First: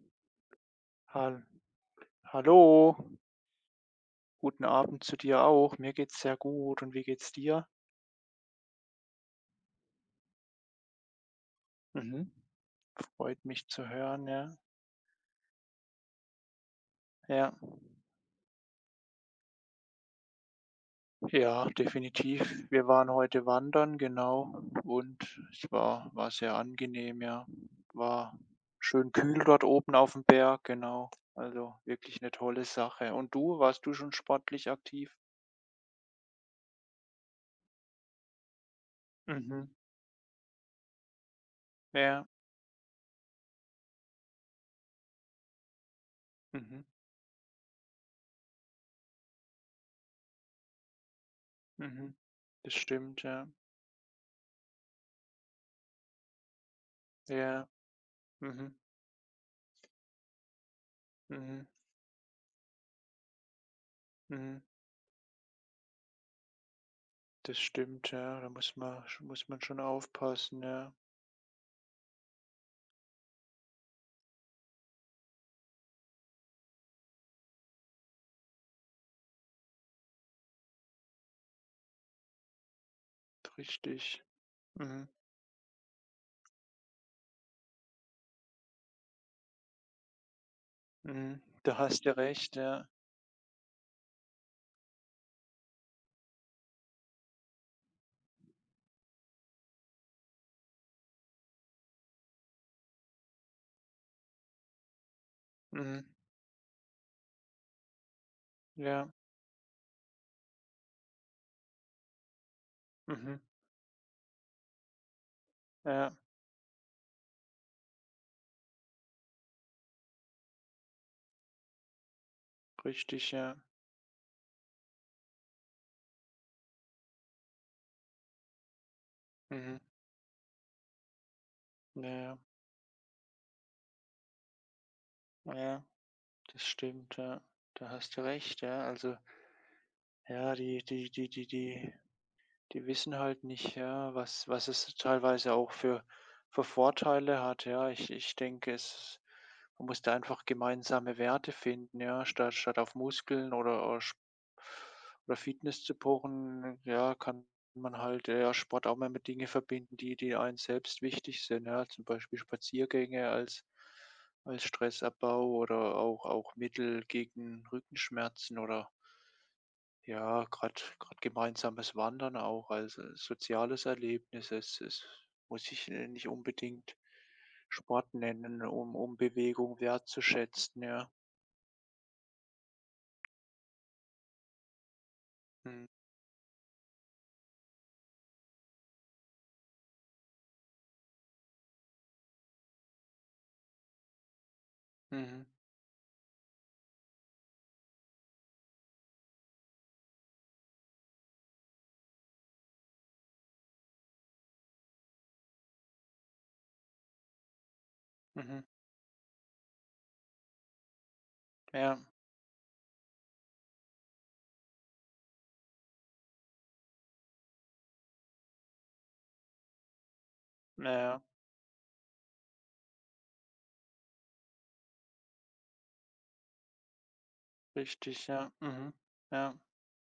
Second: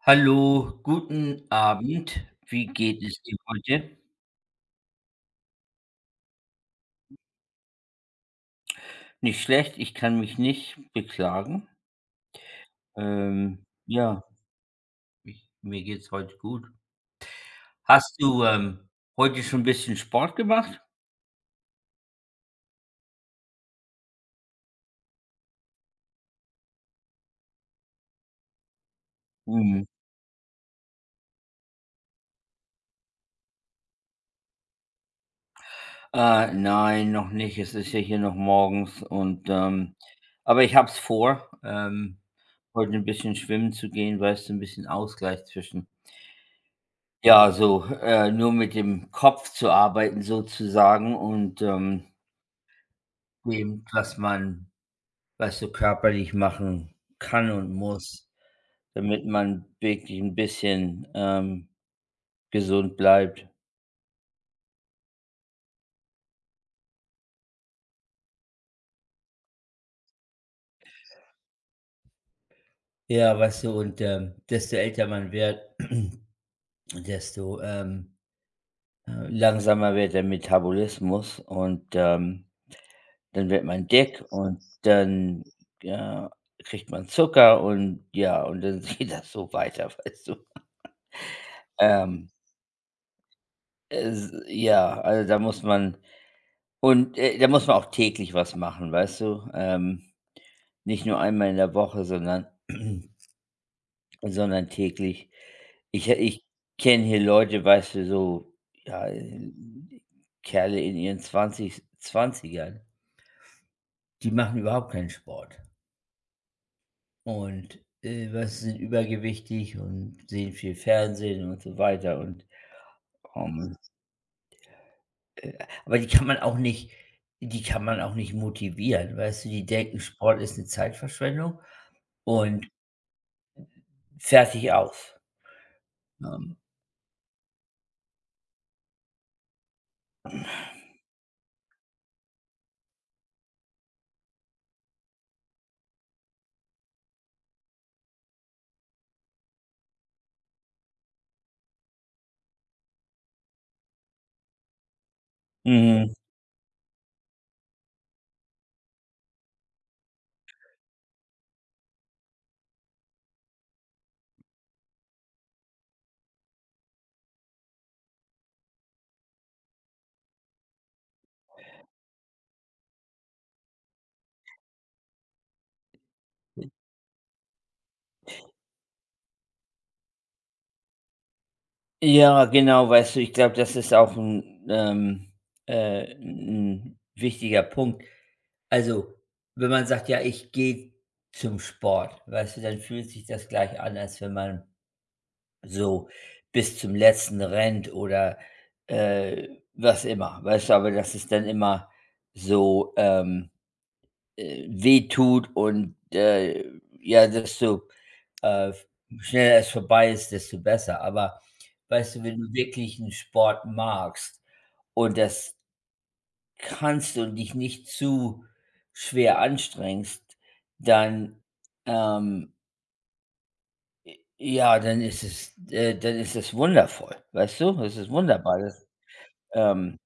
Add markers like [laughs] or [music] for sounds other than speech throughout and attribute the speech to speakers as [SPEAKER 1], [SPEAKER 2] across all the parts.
[SPEAKER 1] Hallo,
[SPEAKER 2] Hal
[SPEAKER 1] guten Abend. Wie
[SPEAKER 2] hallo,
[SPEAKER 1] geht es dir heute?
[SPEAKER 2] guten Abend zu dir auch. Mir geht's sehr gut und wie geht's dir?
[SPEAKER 1] Nicht schlecht, ich kann mich nicht beklagen.
[SPEAKER 2] Mhm, freut
[SPEAKER 1] Ähm,
[SPEAKER 2] mich zu
[SPEAKER 1] ja,
[SPEAKER 2] hören, ja.
[SPEAKER 1] ich, mir geht's heute gut.
[SPEAKER 2] Ja,
[SPEAKER 1] Hast du heute schon ein bisschen Sport gemacht?
[SPEAKER 2] ja, definitiv. Wir waren heute wandern, genau, und es war sehr angenehm, ja. War schön kühl dort
[SPEAKER 1] Mhm.
[SPEAKER 2] oben auf dem Berg, genau. Also, wirklich eine tolle Sache. Und du, warst du schon sportlich aktiv?
[SPEAKER 1] Nein, noch nicht. Es ist ja hier noch morgens und
[SPEAKER 2] Mhm,
[SPEAKER 1] ähm, aber ich hab's vor,
[SPEAKER 2] ja,
[SPEAKER 1] heute ein bisschen schwimmen zu gehen, weißt du, ein bisschen Ausgleich zwischen.
[SPEAKER 2] mhm,
[SPEAKER 1] Ja, so nur mit dem Kopf zu arbeiten sozusagen und
[SPEAKER 2] mhm. Das stimmt, ja.
[SPEAKER 1] dem, was man, weißt du, körperlich machen kann
[SPEAKER 2] Ja,
[SPEAKER 1] und muss,
[SPEAKER 2] mhm,
[SPEAKER 1] damit man wirklich ein bisschen,
[SPEAKER 2] mhm,
[SPEAKER 1] gesund bleibt.
[SPEAKER 2] mhm. Das stimmt, ja, da muss man schon aufpassen, ja.
[SPEAKER 1] Ja, weißt du, und, desto älter man wird, [clears throat] desto, langsamer wird der Metabolismus und, dann wird man
[SPEAKER 2] Richtig.
[SPEAKER 1] dick und
[SPEAKER 2] Mhm,
[SPEAKER 1] dann, ja, kriegt man Zucker und ja, und dann [laughs] geht das so weiter, weißt du?
[SPEAKER 2] mhm. Da hast du
[SPEAKER 1] Ähm,
[SPEAKER 2] recht, ja.
[SPEAKER 1] also, da muss man. Und, da muss man auch täglich was machen, weißt du? Nicht nur einmal in der Woche, sondern [clears throat] sondern täglich.
[SPEAKER 2] Mhm,
[SPEAKER 1] Ich kenne hier Leute, weißt du, so, ja,
[SPEAKER 2] ja,
[SPEAKER 1] Kerle in ihren zwanzig 20,
[SPEAKER 2] mhm,
[SPEAKER 1] die machen überhaupt keinen Sport
[SPEAKER 2] ja,
[SPEAKER 1] und, weißt, sind übergewichtig und sehen viel Fernsehen und so weiter, und,
[SPEAKER 2] richtig, ja.
[SPEAKER 1] ähm, äh aber die kann man auch nicht motivieren, weißt du? Die
[SPEAKER 2] Mhm,
[SPEAKER 1] denken, Sport ist eine Zeitverschwendung
[SPEAKER 2] ja,
[SPEAKER 1] und fertig aus.
[SPEAKER 2] ja, ja,
[SPEAKER 1] Ähm.
[SPEAKER 2] das stimmt, ja. Da hast du recht, ja. Also, ja, Die wissen halt nicht, ja, was es teilweise auch für Vorteile hat, ja. Ich denke, es man muss da einfach gemeinsame Werte finden, ja, statt auf Muskeln oder Fitness zu
[SPEAKER 1] Mhm.
[SPEAKER 2] pochen, ja, kann man halt, ja, Sport auch mal mit Dinge verbinden, die einem selbst wichtig sind, ja, zum Beispiel Spaziergänge als Stressabbau oder auch Mittel gegen Rückenschmerzen oder ja, gerade gemeinsames Wandern auch als, soziales Erlebnis. Es muss ich, nicht unbedingt Sport nennen, um Bewegung wertzuschätzen, ja.
[SPEAKER 1] Ja, genau, weißt du, ich glaube, das ist auch ein
[SPEAKER 2] Mhm.
[SPEAKER 1] 'n wichtiger Punkt. Also, wenn man sagt: „Ja, ich gehe zum Sport“, weißt du, dann fühlt sich das gleich an, als wenn man
[SPEAKER 2] Mhm.
[SPEAKER 1] so bis zum Letzten rennt oder, äh, was immer, weißt du? Aber dass es dann immer so, wehtut und, ja, dass du.
[SPEAKER 2] Mhm.
[SPEAKER 1] Äh, Schneller es vorbei ist, desto besser. Aber
[SPEAKER 2] Ja.
[SPEAKER 1] weißt du, ja, wenn du wirklich einen Sport magst und das kannst und dich nicht zu schwer anstrengst,
[SPEAKER 2] Na ja,
[SPEAKER 1] dann, ähm ja, dann ist es, dann ist es wundervoll, weißt du? Das ist
[SPEAKER 2] richtig, ja.
[SPEAKER 1] wunderbar. Das,
[SPEAKER 2] Mhm. Ja,
[SPEAKER 1] ähm,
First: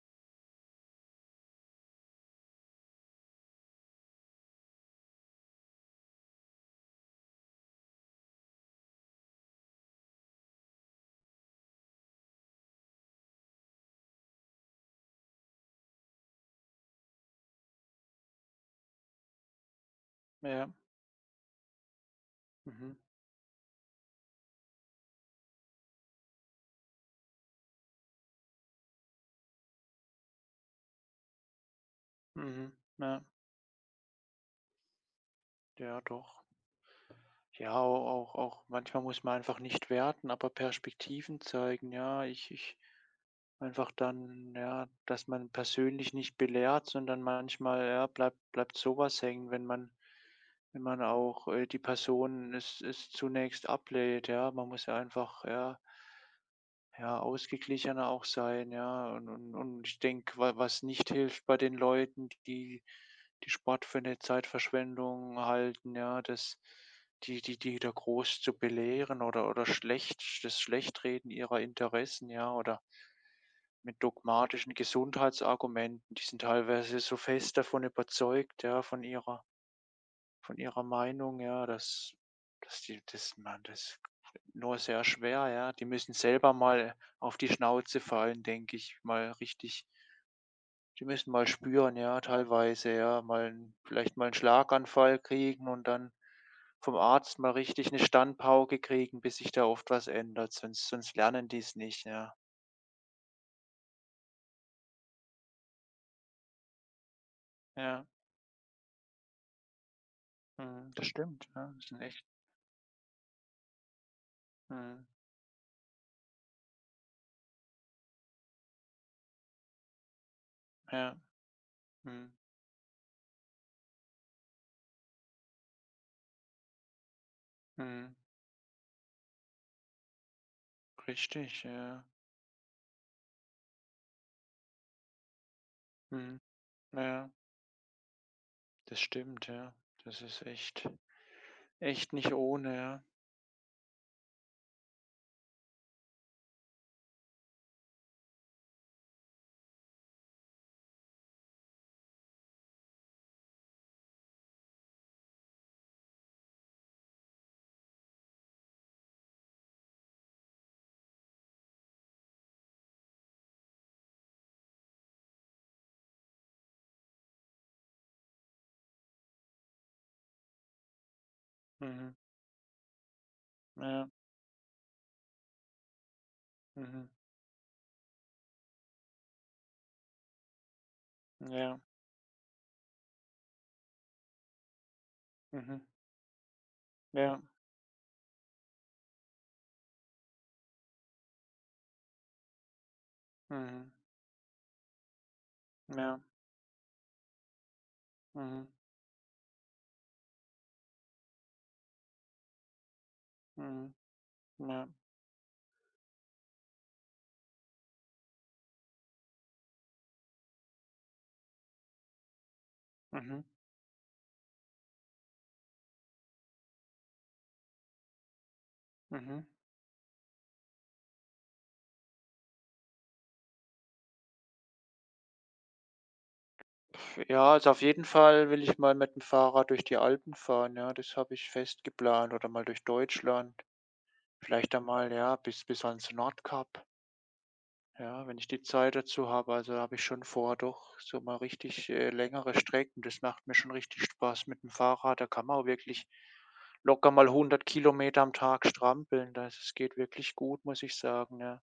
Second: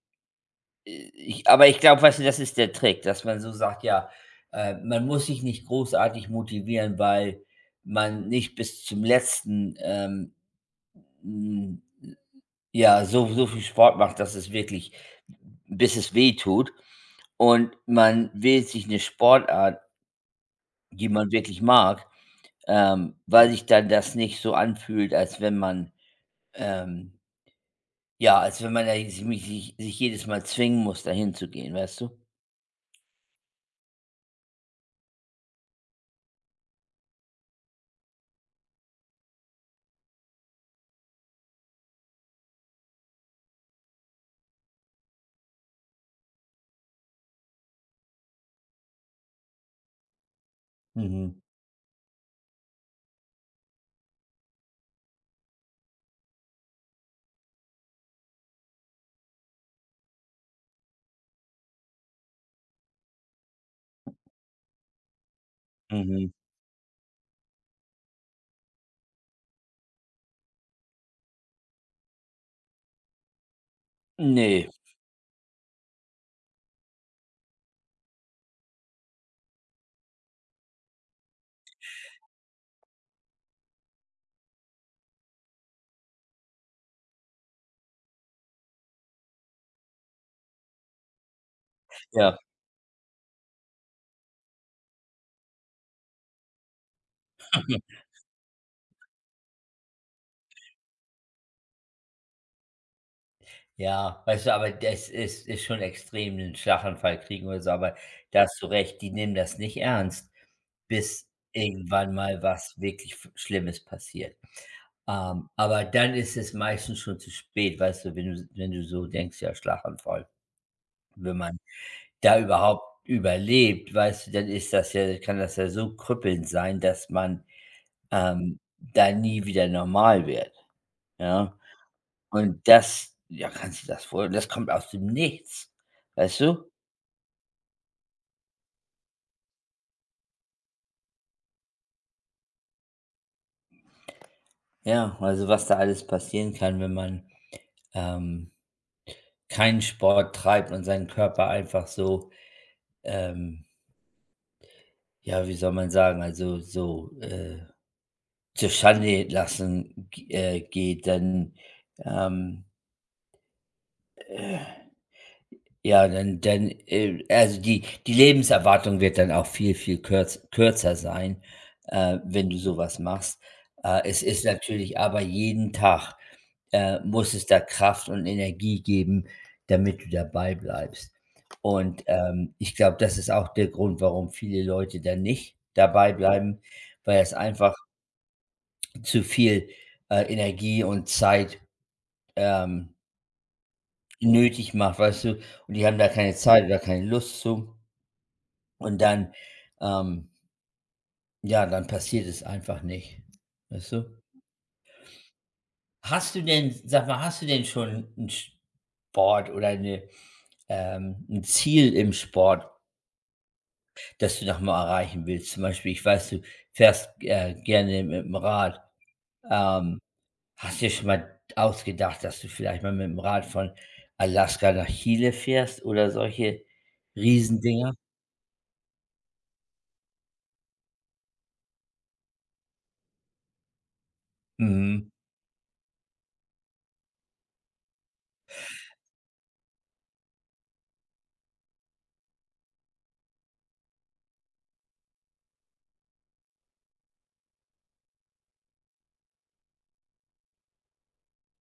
[SPEAKER 1] ich aber ich glaube, weißt du, das ist der Trick, dass man so sagt, ja, man muss sich nicht großartig motivieren, weil man nicht bis zum letzten, ähm, ja, so viel Sport macht, dass es wirklich bis es wehtut, und man wählt sich eine Sportart,
[SPEAKER 2] ja.
[SPEAKER 1] die man wirklich mag,
[SPEAKER 2] Mhm.
[SPEAKER 1] weil sich dann das nicht so anfühlt, als wenn man, ähm ja, als wenn man da sich jedes Mal zwingen muss, dahin zu gehen, weißt du?
[SPEAKER 2] Mhm. Ja. Ja, doch. Ja, au auch auch manchmal muss man einfach nicht werten, aber Perspektiven zeigen. Ja, ich einfach dann ja, dass man persönlich nicht belehrt, sondern manchmal, ja, bleibt sowas hängen, wenn man
[SPEAKER 1] Mhm,
[SPEAKER 2] auch, die Person es zunächst ablehnt, ja. Man muss ja einfach, ja ja, ausgeglichener auch sein, ja. Und ich denke, wa was nicht hilft bei den Leuten, die Sport für eine Zeitverschwendung halten, ja,
[SPEAKER 1] mhm.
[SPEAKER 2] dass die da groß zu belehren oder schlecht das Schlechtreden ihrer Interessen, ja, oder mit
[SPEAKER 1] Ne,
[SPEAKER 2] dogmatischen Gesundheitsargumenten. Die sind teilweise so fest davon überzeugt, ja, von ihrer Meinung, ja, dass die das man das nur sehr schwer, ja. Die müssen selber mal auf die Schnauze fallen, denke ich, mal richtig die müssen mal spüren, ja,
[SPEAKER 1] ja.
[SPEAKER 2] teilweise, ja, mal 'n vielleicht mal einen Schlaganfall kriegen und dann vom Arzt mal richtig eine Standpauke kriegen, bis sich da oft was ändert, sonst lernen die es nicht, ja.
[SPEAKER 1] Ja, weißt du, aber das ist, ist schon extrem, 'nen Schlaganfall kriegen oder so, aber
[SPEAKER 2] Ja,
[SPEAKER 1] da hast du recht, die nehmen das nicht ernst,
[SPEAKER 2] mhm, das
[SPEAKER 1] bis
[SPEAKER 2] stimmt, ja, das sind
[SPEAKER 1] irgendwann
[SPEAKER 2] echt
[SPEAKER 1] mal was wirklich f Schlimmes passiert.
[SPEAKER 2] mhm,
[SPEAKER 1] Aber dann ist es meistens schon zu spät, weißt du, wenn du, so denkst: „Ja, Schlaganfall.“
[SPEAKER 2] ja,
[SPEAKER 1] Wenn man
[SPEAKER 2] mhm,
[SPEAKER 1] da überhaupt überlebt, weißt du, dann ist das ja, kann das ja so krüppelnd sein, dass man,
[SPEAKER 2] mhm,
[SPEAKER 1] ähm, da nie wieder normal wird, ja?
[SPEAKER 2] richtig, ja,
[SPEAKER 1] Und das, ja, kannst du das vor, das kommt aus dem Nichts,
[SPEAKER 2] mhm,
[SPEAKER 1] weißt du?
[SPEAKER 2] ja. Das stimmt, ja. Das ist echt nicht ohne, ja.
[SPEAKER 1] Ja, also was da alles passieren kann, wenn man, ähm, keinen Sport treibt und seinen Körper einfach so, ähm, ja, wie soll man sagen, also so, zur Schande lassen g geht, dann, ähm ja, dann dann, also, die die Lebenserwartung wird dann auch viel, viel kürzer sein,
[SPEAKER 2] Mhm.
[SPEAKER 1] wenn du sowas machst.
[SPEAKER 2] Ja.
[SPEAKER 1] Es ist natürlich aber jeden Tag,
[SPEAKER 2] Mhm.
[SPEAKER 1] muss es da Kraft und Energie geben, damit du dabei bleibst.
[SPEAKER 2] Ja.
[SPEAKER 1] Und, ich glaube, das ist auch der Grund, warum viele Leute dann nicht
[SPEAKER 2] Mhm.
[SPEAKER 1] dabei bleiben, weil es
[SPEAKER 2] Ja.
[SPEAKER 1] einfach zu viel, Energie und Zeit, ähm,
[SPEAKER 2] Mhm.
[SPEAKER 1] nötig macht, weißt du? Und die haben da
[SPEAKER 2] Ja.
[SPEAKER 1] keine Zeit oder keine Lust zu.
[SPEAKER 2] Mhm.
[SPEAKER 1] Und dann, ähm ja, dann passiert es einfach nicht, weißt
[SPEAKER 2] Mhm.
[SPEAKER 1] du?
[SPEAKER 2] Ja.
[SPEAKER 1] Hast du denn Sag mal, hast du denn schon einen Sport oder eine, 'n Ziel im Sport,
[SPEAKER 2] Mhm.
[SPEAKER 1] das du noch mal erreichen willst? Zum Beispiel, ich weiß, du fährst, gerne mit dem Rad.
[SPEAKER 2] Mhm.
[SPEAKER 1] Ähm, Hast du dir schon mal ausgedacht, dass du vielleicht mal mit dem Rad von Alaska nach Chile fährst oder solche
[SPEAKER 2] Ja, also auf
[SPEAKER 1] Riesendinger?
[SPEAKER 2] jeden Fall will ich mal mit dem Fahrrad durch die Alpen fahren, ja. Das habe ich fest geplant oder mal durch Deutschland. Vielleicht einmal,
[SPEAKER 1] Mhm.
[SPEAKER 2] ja, bis ans Nordkap. Ja, wenn ich die Zeit dazu habe, also habe ich schon vor, doch so mal richtig, längere Strecken. Das macht mir schon richtig Spaß mit dem Fahrrad. Da kann man auch wirklich locker mal 100 Kilometer am Tag strampeln. Das es geht wirklich gut, muss ich sagen, ja.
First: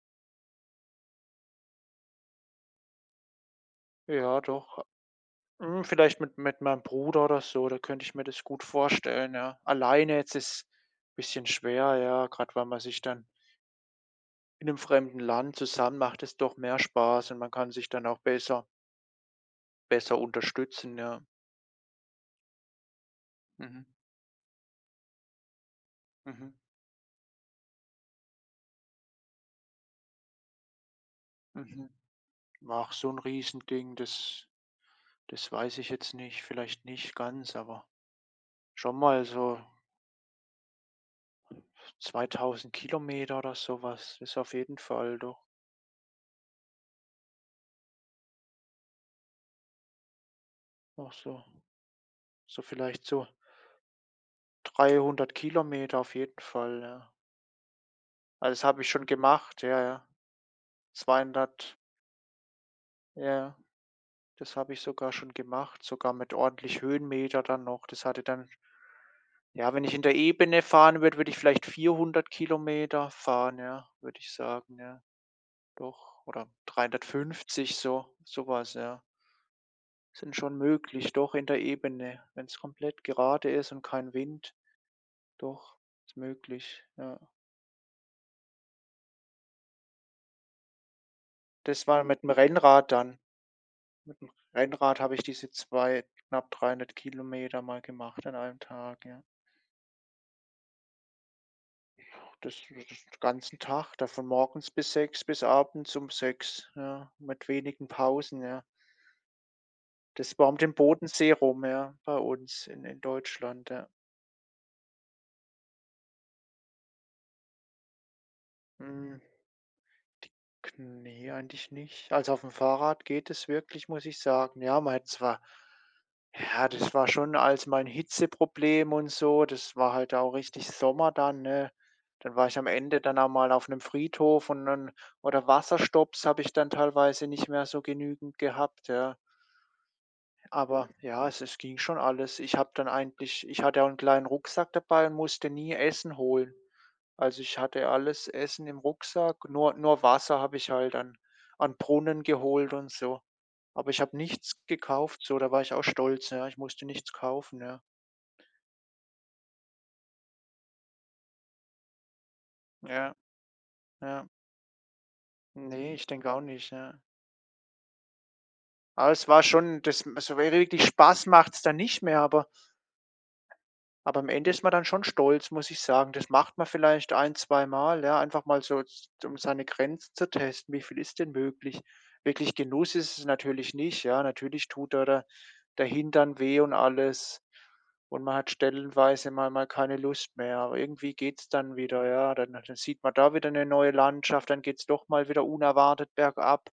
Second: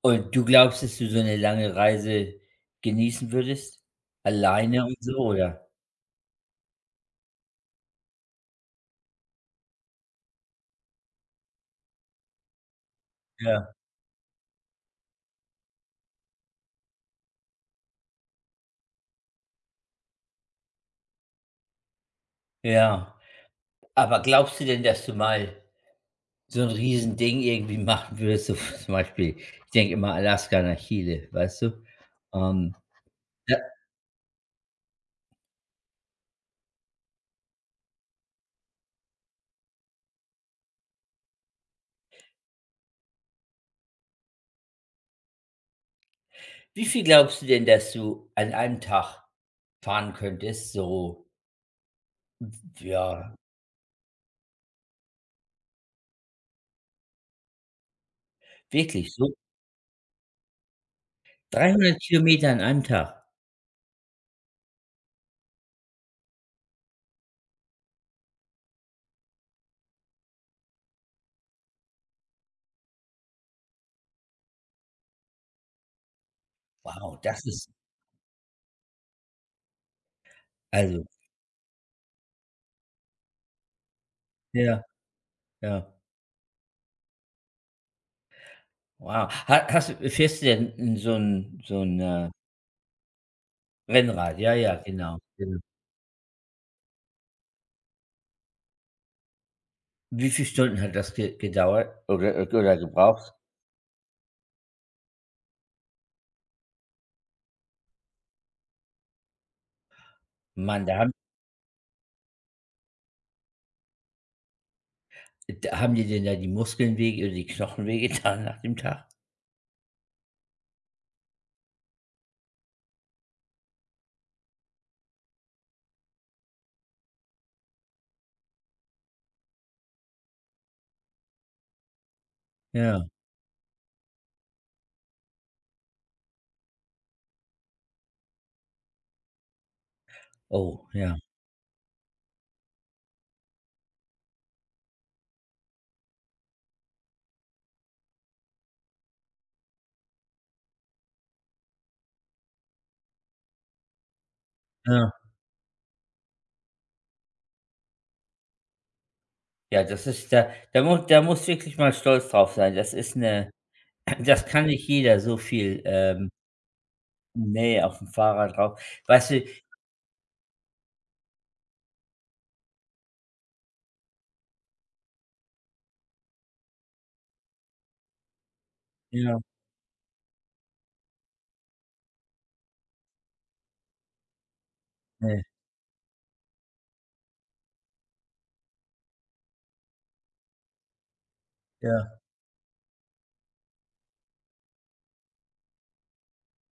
[SPEAKER 1] Und du glaubst, dass du so 'ne lange Reise genießen würdest?
[SPEAKER 2] Ja,
[SPEAKER 1] Alleine
[SPEAKER 2] doch.
[SPEAKER 1] und so, oder?
[SPEAKER 2] Vielleicht mit meinem Bruder oder so, da könnte ich mir das gut vorstellen, ja. Alleine jetzt ist ein bisschen schwer, ja, gerade weil man sich dann
[SPEAKER 1] Ja,
[SPEAKER 2] in einem fremden Land zusammen macht es doch mehr Spaß und man kann sich dann auch besser unterstützen, ja.
[SPEAKER 1] ja.
[SPEAKER 2] Mhm,
[SPEAKER 1] Aber glaubst du denn, dass du mal
[SPEAKER 2] mhm.
[SPEAKER 1] so 'n Riesending irgendwie machen würdest, so [laughs] zum Beispiel, ich denke immer Alaska nach Chile, weißt du?
[SPEAKER 2] Mhm.
[SPEAKER 1] Ähm,
[SPEAKER 2] Ach, so ein
[SPEAKER 1] ja,
[SPEAKER 2] Riesending, das weiß ich jetzt nicht, vielleicht nicht ganz, aber schon mal so 2.000 Kilometer oder sowas was ist auf jeden Fall doch
[SPEAKER 1] wie viel glaubst du denn, dass du an einem Tag fahren könntest?
[SPEAKER 2] noch
[SPEAKER 1] So,
[SPEAKER 2] so vielleicht so
[SPEAKER 1] ja,
[SPEAKER 2] 300 Kilometer auf jeden Fall, ja. Also, das habe ich schon
[SPEAKER 1] wirklich so
[SPEAKER 2] gemacht, ja, ja. 200
[SPEAKER 1] 300 Kilometer an einem Tag.
[SPEAKER 2] ja, ja, das habe ich sogar schon gemacht, sogar mit ordentlich Höhenmeter dann noch. Das hatte dann ja, wenn ich in der Ebene fahren würde, würde ich vielleicht 400 Kilometer fahren, ja, würde ich sagen, ja. Doch, oder
[SPEAKER 1] Wow, das ist,
[SPEAKER 2] 350 so, sowas ja. Sind schon
[SPEAKER 1] also,
[SPEAKER 2] möglich, doch in der Ebene, wenn es komplett gerade ist und kein Wind,
[SPEAKER 1] ja,
[SPEAKER 2] doch,
[SPEAKER 1] ja.
[SPEAKER 2] ist möglich, ja.
[SPEAKER 1] Wow. Ha hast Fährst du denn in so ein,
[SPEAKER 2] Das war mit dem Rennrad dann. Mit dem
[SPEAKER 1] Rennrad? Ja, ja,
[SPEAKER 2] Rennrad habe
[SPEAKER 1] genau,
[SPEAKER 2] ich diese
[SPEAKER 1] genau.
[SPEAKER 2] 2 knapp 300 Kilometer mal gemacht an einem Tag, ja.
[SPEAKER 1] Wie viele Stunden hat das ge gedauert
[SPEAKER 2] Das
[SPEAKER 1] oder
[SPEAKER 2] den
[SPEAKER 1] gebraucht?
[SPEAKER 2] ganzen Tag, da von morgens bis abends um 6 ja, mit wenigen Pausen, ja. Das war um den
[SPEAKER 1] Mann,
[SPEAKER 2] Bodensee rum, ja, bei uns in Deutschland, ja.
[SPEAKER 1] da haben dir denn da die Muskeln weh oder die Knochen wehgetan nach dem Tag?
[SPEAKER 2] Mhm. Die K Ne, eigentlich nicht. Also, auf dem Fahrrad geht es wirklich, muss ich sagen. Ja, man hätte zwar ja, das war schon als mein Hitzeproblem und so, das war halt auch richtig Sommer dann, ne? Dann war ich am Ende
[SPEAKER 1] Ja.
[SPEAKER 2] dann auch mal auf einem Friedhof und dann oder Wasserstopps habe ich dann teilweise nicht mehr so genügend gehabt, ja.
[SPEAKER 1] Oh,
[SPEAKER 2] Aber
[SPEAKER 1] ja.
[SPEAKER 2] ja, es ging schon alles. Ich habe dann eigentlich ich hatte auch einen kleinen Rucksack dabei und musste nie Essen holen. Also, ich hatte alles Essen im Rucksack, nur Wasser habe ich halt an Brunnen geholt und so. Aber ich habe nichts
[SPEAKER 1] Ja.
[SPEAKER 2] gekauft, so, da war ich auch stolz, ja. Ich musste nichts kaufen, ja.
[SPEAKER 1] Ja, das ist, da musst wirklich mal stolz drauf sein. Das
[SPEAKER 2] Ja,
[SPEAKER 1] ist eine, [clears throat]
[SPEAKER 2] ja.
[SPEAKER 1] das kann nicht jeder so viel,
[SPEAKER 2] Ne, ich denke auch nicht, ja.
[SPEAKER 1] Nähe auf dem Fahrrad drauf.
[SPEAKER 2] Aber es
[SPEAKER 1] Weißt du,
[SPEAKER 2] war schon das m so wirklich Spaß macht's dann nicht mehr, aber am Ende ist man dann schon stolz, muss ich sagen. Das macht man vielleicht ein, zweimal, ja, einfach mal so, z um
[SPEAKER 1] ja,
[SPEAKER 2] seine Grenzen zu testen. Wie viel ist denn möglich? Wirklich Genuss ist es natürlich nicht, ja. Natürlich tut da der
[SPEAKER 1] ne,
[SPEAKER 2] der Hintern weh und alles und man hat stellenweise mal keine Lust mehr, aber irgendwie geht's dann wieder,
[SPEAKER 1] ja,
[SPEAKER 2] ja. Dann sieht man da wieder eine neue Landschaft, dann geht's doch mal wieder unerwartet bergab.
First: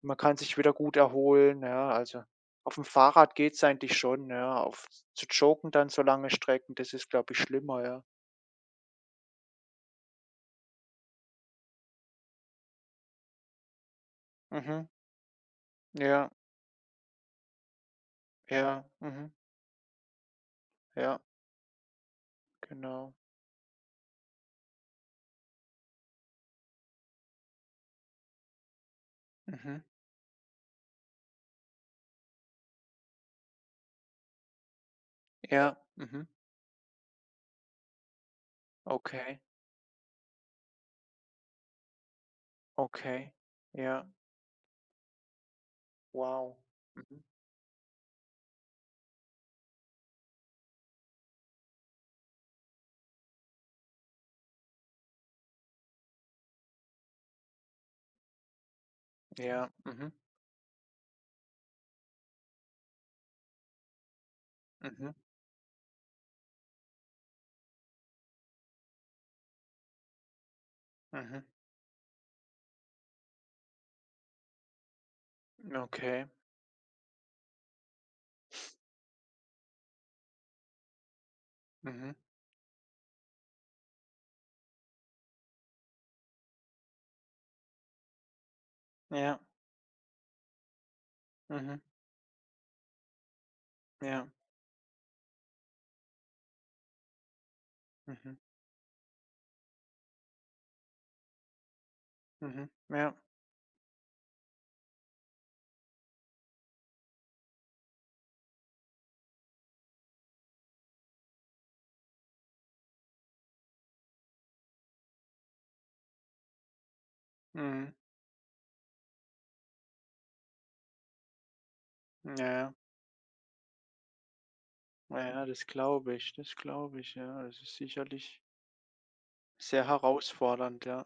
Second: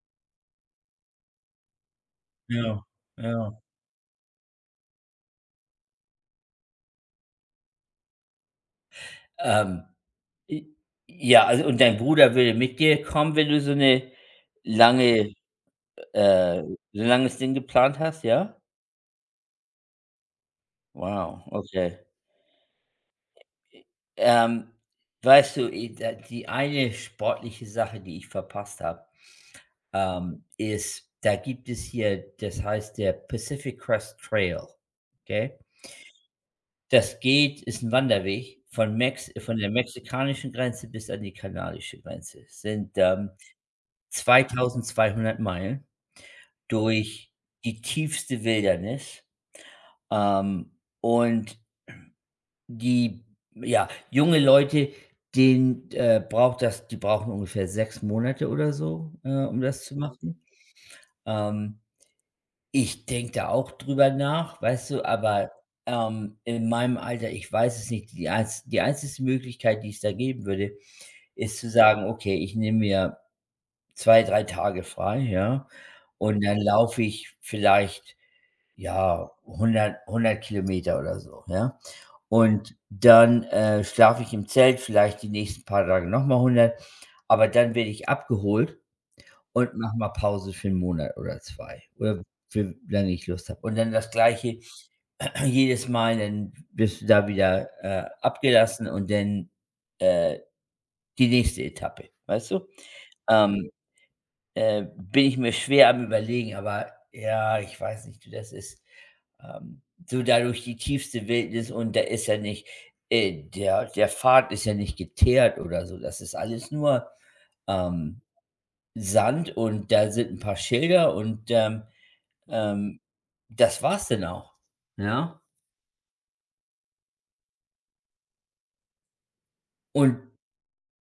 [SPEAKER 2] Man kann sich wieder gut erholen, ja, also auf
[SPEAKER 1] ja,
[SPEAKER 2] dem Fahrrad
[SPEAKER 1] ja.
[SPEAKER 2] geht's eigentlich schon, ja. Auf Zu joggen dann so lange Strecken, das ist, glaube ich, schlimmer, ja.
[SPEAKER 1] Ähm I ja, also, und dein Bruder würde mit dir kommen, wenn du so eine
[SPEAKER 2] Mhm.
[SPEAKER 1] lange,
[SPEAKER 2] Ja,
[SPEAKER 1] äh, so 'n langes Ding geplant hast, ja?
[SPEAKER 2] ja, mhm, ja,
[SPEAKER 1] Wow, okay.
[SPEAKER 2] genau.
[SPEAKER 1] Ähm, Weißt du, i da die eine sportliche Sache, die ich verpasst habe,
[SPEAKER 2] Mhm.
[SPEAKER 1] ist, da gibt es hier, das heißt der Pacific Crest Trail, okay?
[SPEAKER 2] Ja, mhm.
[SPEAKER 1] Das geht ist ein Wanderweg von Mex
[SPEAKER 2] Okay,
[SPEAKER 1] von der mexikanischen Grenze bis an die kanadische Grenze. Sind,
[SPEAKER 2] okay. Ja,
[SPEAKER 1] 2.200 Meilen
[SPEAKER 2] wow. Mhm.
[SPEAKER 1] durch die tiefste Wildnis, ähm, und die, ja, junge Leute, denen, braucht das die brauchen ungefähr 6 Monate oder so, um
[SPEAKER 2] Ja,
[SPEAKER 1] das zu
[SPEAKER 2] mhm,
[SPEAKER 1] machen. Ähm, Ich denke da auch drüber nach, weißt du,
[SPEAKER 2] mhm,
[SPEAKER 1] aber, in meinem Alter, ich weiß es nicht, die einzigste Möglichkeit, die es da geben würde,
[SPEAKER 2] mhm.
[SPEAKER 1] ist zu sagen: „Okay, ich nehme mir 2 3 Tage frei, ja,
[SPEAKER 2] Okay.
[SPEAKER 1] und dann laufe ich vielleicht ja hundert, Kilometer oder so, ja?
[SPEAKER 2] Mhm.
[SPEAKER 1] Und dann, schlafe ich im Zelt, vielleicht die nächsten paar Tage noch mal 100, aber dann werde ich abgeholt
[SPEAKER 2] Ja,
[SPEAKER 1] und mache mal Pause für 1 Monat oder
[SPEAKER 2] mhm,
[SPEAKER 1] zwei oder für wie lange ich Lust habe. Und dann das
[SPEAKER 2] ja,
[SPEAKER 1] Gleiche“, [clears throat] jedes Mal, dann bist du da wieder,
[SPEAKER 2] mhm,
[SPEAKER 1] abgelassen und dann, äh, die nächste Etappe, weißt du?
[SPEAKER 2] mhm, ja,
[SPEAKER 1] Ähm, Bin ich mir schwer am Überlegen, aber ja, ich weiß nicht, du, das ist, ähm, so, dadurch die tiefste Wildnis, und da ist ja nicht, der Pfad ist ja nicht geteert oder so. Das ist alles nur,
[SPEAKER 2] mhm.
[SPEAKER 1] ähm, Sand, und da sind ein paar Schilder und,
[SPEAKER 2] Ja,
[SPEAKER 1] ähm, das war's denn auch,
[SPEAKER 2] ja,
[SPEAKER 1] ja?
[SPEAKER 2] ja, das glaube ich, ja. Das ist sicherlich sehr
[SPEAKER 1] Und
[SPEAKER 2] herausfordernd, ja.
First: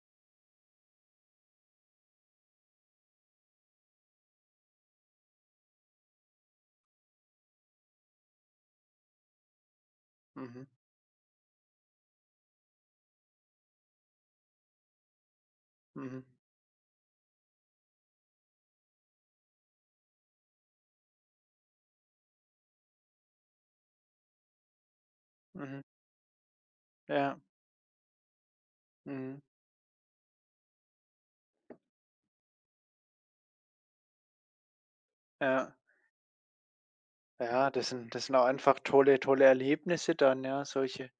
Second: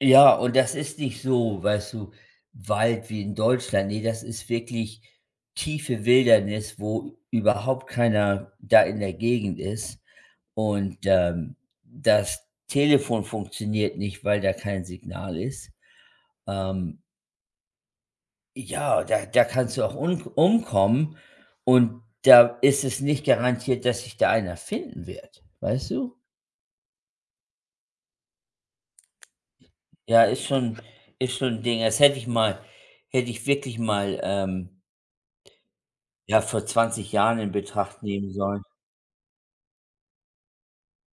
[SPEAKER 1] ja, und das ist nicht so, weißt du, Wald wie in Deutschland. Ne, das ist wirklich tiefe Wildernis, wo überhaupt keiner da in der Gegend ist.
[SPEAKER 2] Mhm,
[SPEAKER 1] Und, das Telefon funktioniert nicht, weil da kein Signal ist.
[SPEAKER 2] mhm,
[SPEAKER 1] Ähm, ja, da kannst du auch un umkommen, und da ist es nicht garantiert, dass sich da einer finden wird,
[SPEAKER 2] mhm,
[SPEAKER 1] weißt du?
[SPEAKER 2] ja, mhm,
[SPEAKER 1] Ja, ist schon ein Ding. Das hätte ich mal Hätte ich wirklich mal,
[SPEAKER 2] ja.
[SPEAKER 1] ja, vor 20 Jahren in
[SPEAKER 2] Ja, das
[SPEAKER 1] Betracht
[SPEAKER 2] sind das
[SPEAKER 1] nehmen
[SPEAKER 2] sind auch
[SPEAKER 1] sollen.
[SPEAKER 2] einfach tolle tolle Erlebnisse dann, ja, solche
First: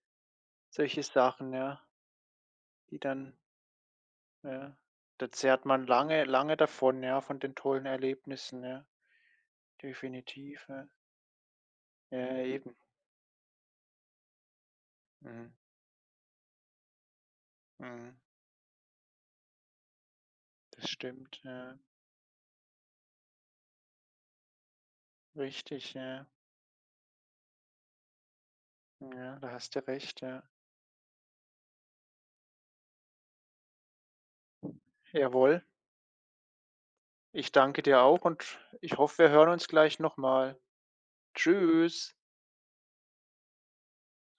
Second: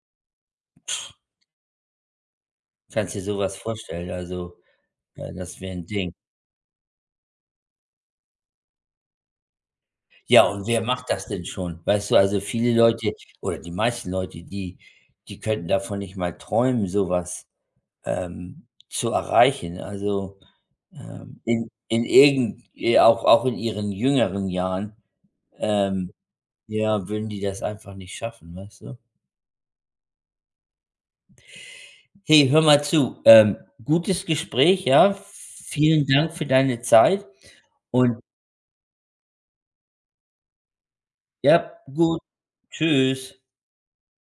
[SPEAKER 2] solche Sachen, ja, die
[SPEAKER 1] Kannst dir
[SPEAKER 2] dann
[SPEAKER 1] sowas vorstellen, also,
[SPEAKER 2] ja,
[SPEAKER 1] ja,
[SPEAKER 2] da
[SPEAKER 1] das
[SPEAKER 2] zehrt
[SPEAKER 1] wäre
[SPEAKER 2] man
[SPEAKER 1] ein Ding.
[SPEAKER 2] lange lange davon, ja, von den tollen Erlebnissen, ja,
[SPEAKER 1] Ja,
[SPEAKER 2] definitiv,
[SPEAKER 1] und wer
[SPEAKER 2] ja.
[SPEAKER 1] macht das denn schon? Weißt du, also
[SPEAKER 2] Ja,
[SPEAKER 1] viele
[SPEAKER 2] eben.
[SPEAKER 1] Leute oder die meisten Leute, die die
[SPEAKER 2] Mhm,
[SPEAKER 1] könnten davon nicht mal träumen, sowas,
[SPEAKER 2] mhm,
[SPEAKER 1] zu erreichen. Also,
[SPEAKER 2] das stimmt, ja,
[SPEAKER 1] in irgend auch, auch in ihren jüngeren Jahren,
[SPEAKER 2] richtig,
[SPEAKER 1] ähm,
[SPEAKER 2] ja.
[SPEAKER 1] ja, würden die das einfach nicht schaffen, weißt du?
[SPEAKER 2] Ja, da hast du recht, ja.
[SPEAKER 1] Hey, hör mal zu, gutes Gespräch, ja.
[SPEAKER 2] Jawohl,
[SPEAKER 1] Vielen Dank für deine Zeit
[SPEAKER 2] ich danke dir
[SPEAKER 1] und
[SPEAKER 2] auch und ich hoffe, wir hören uns gleich noch mal.
[SPEAKER 1] ja,
[SPEAKER 2] Tschüss.
[SPEAKER 1] gut. Tschüss.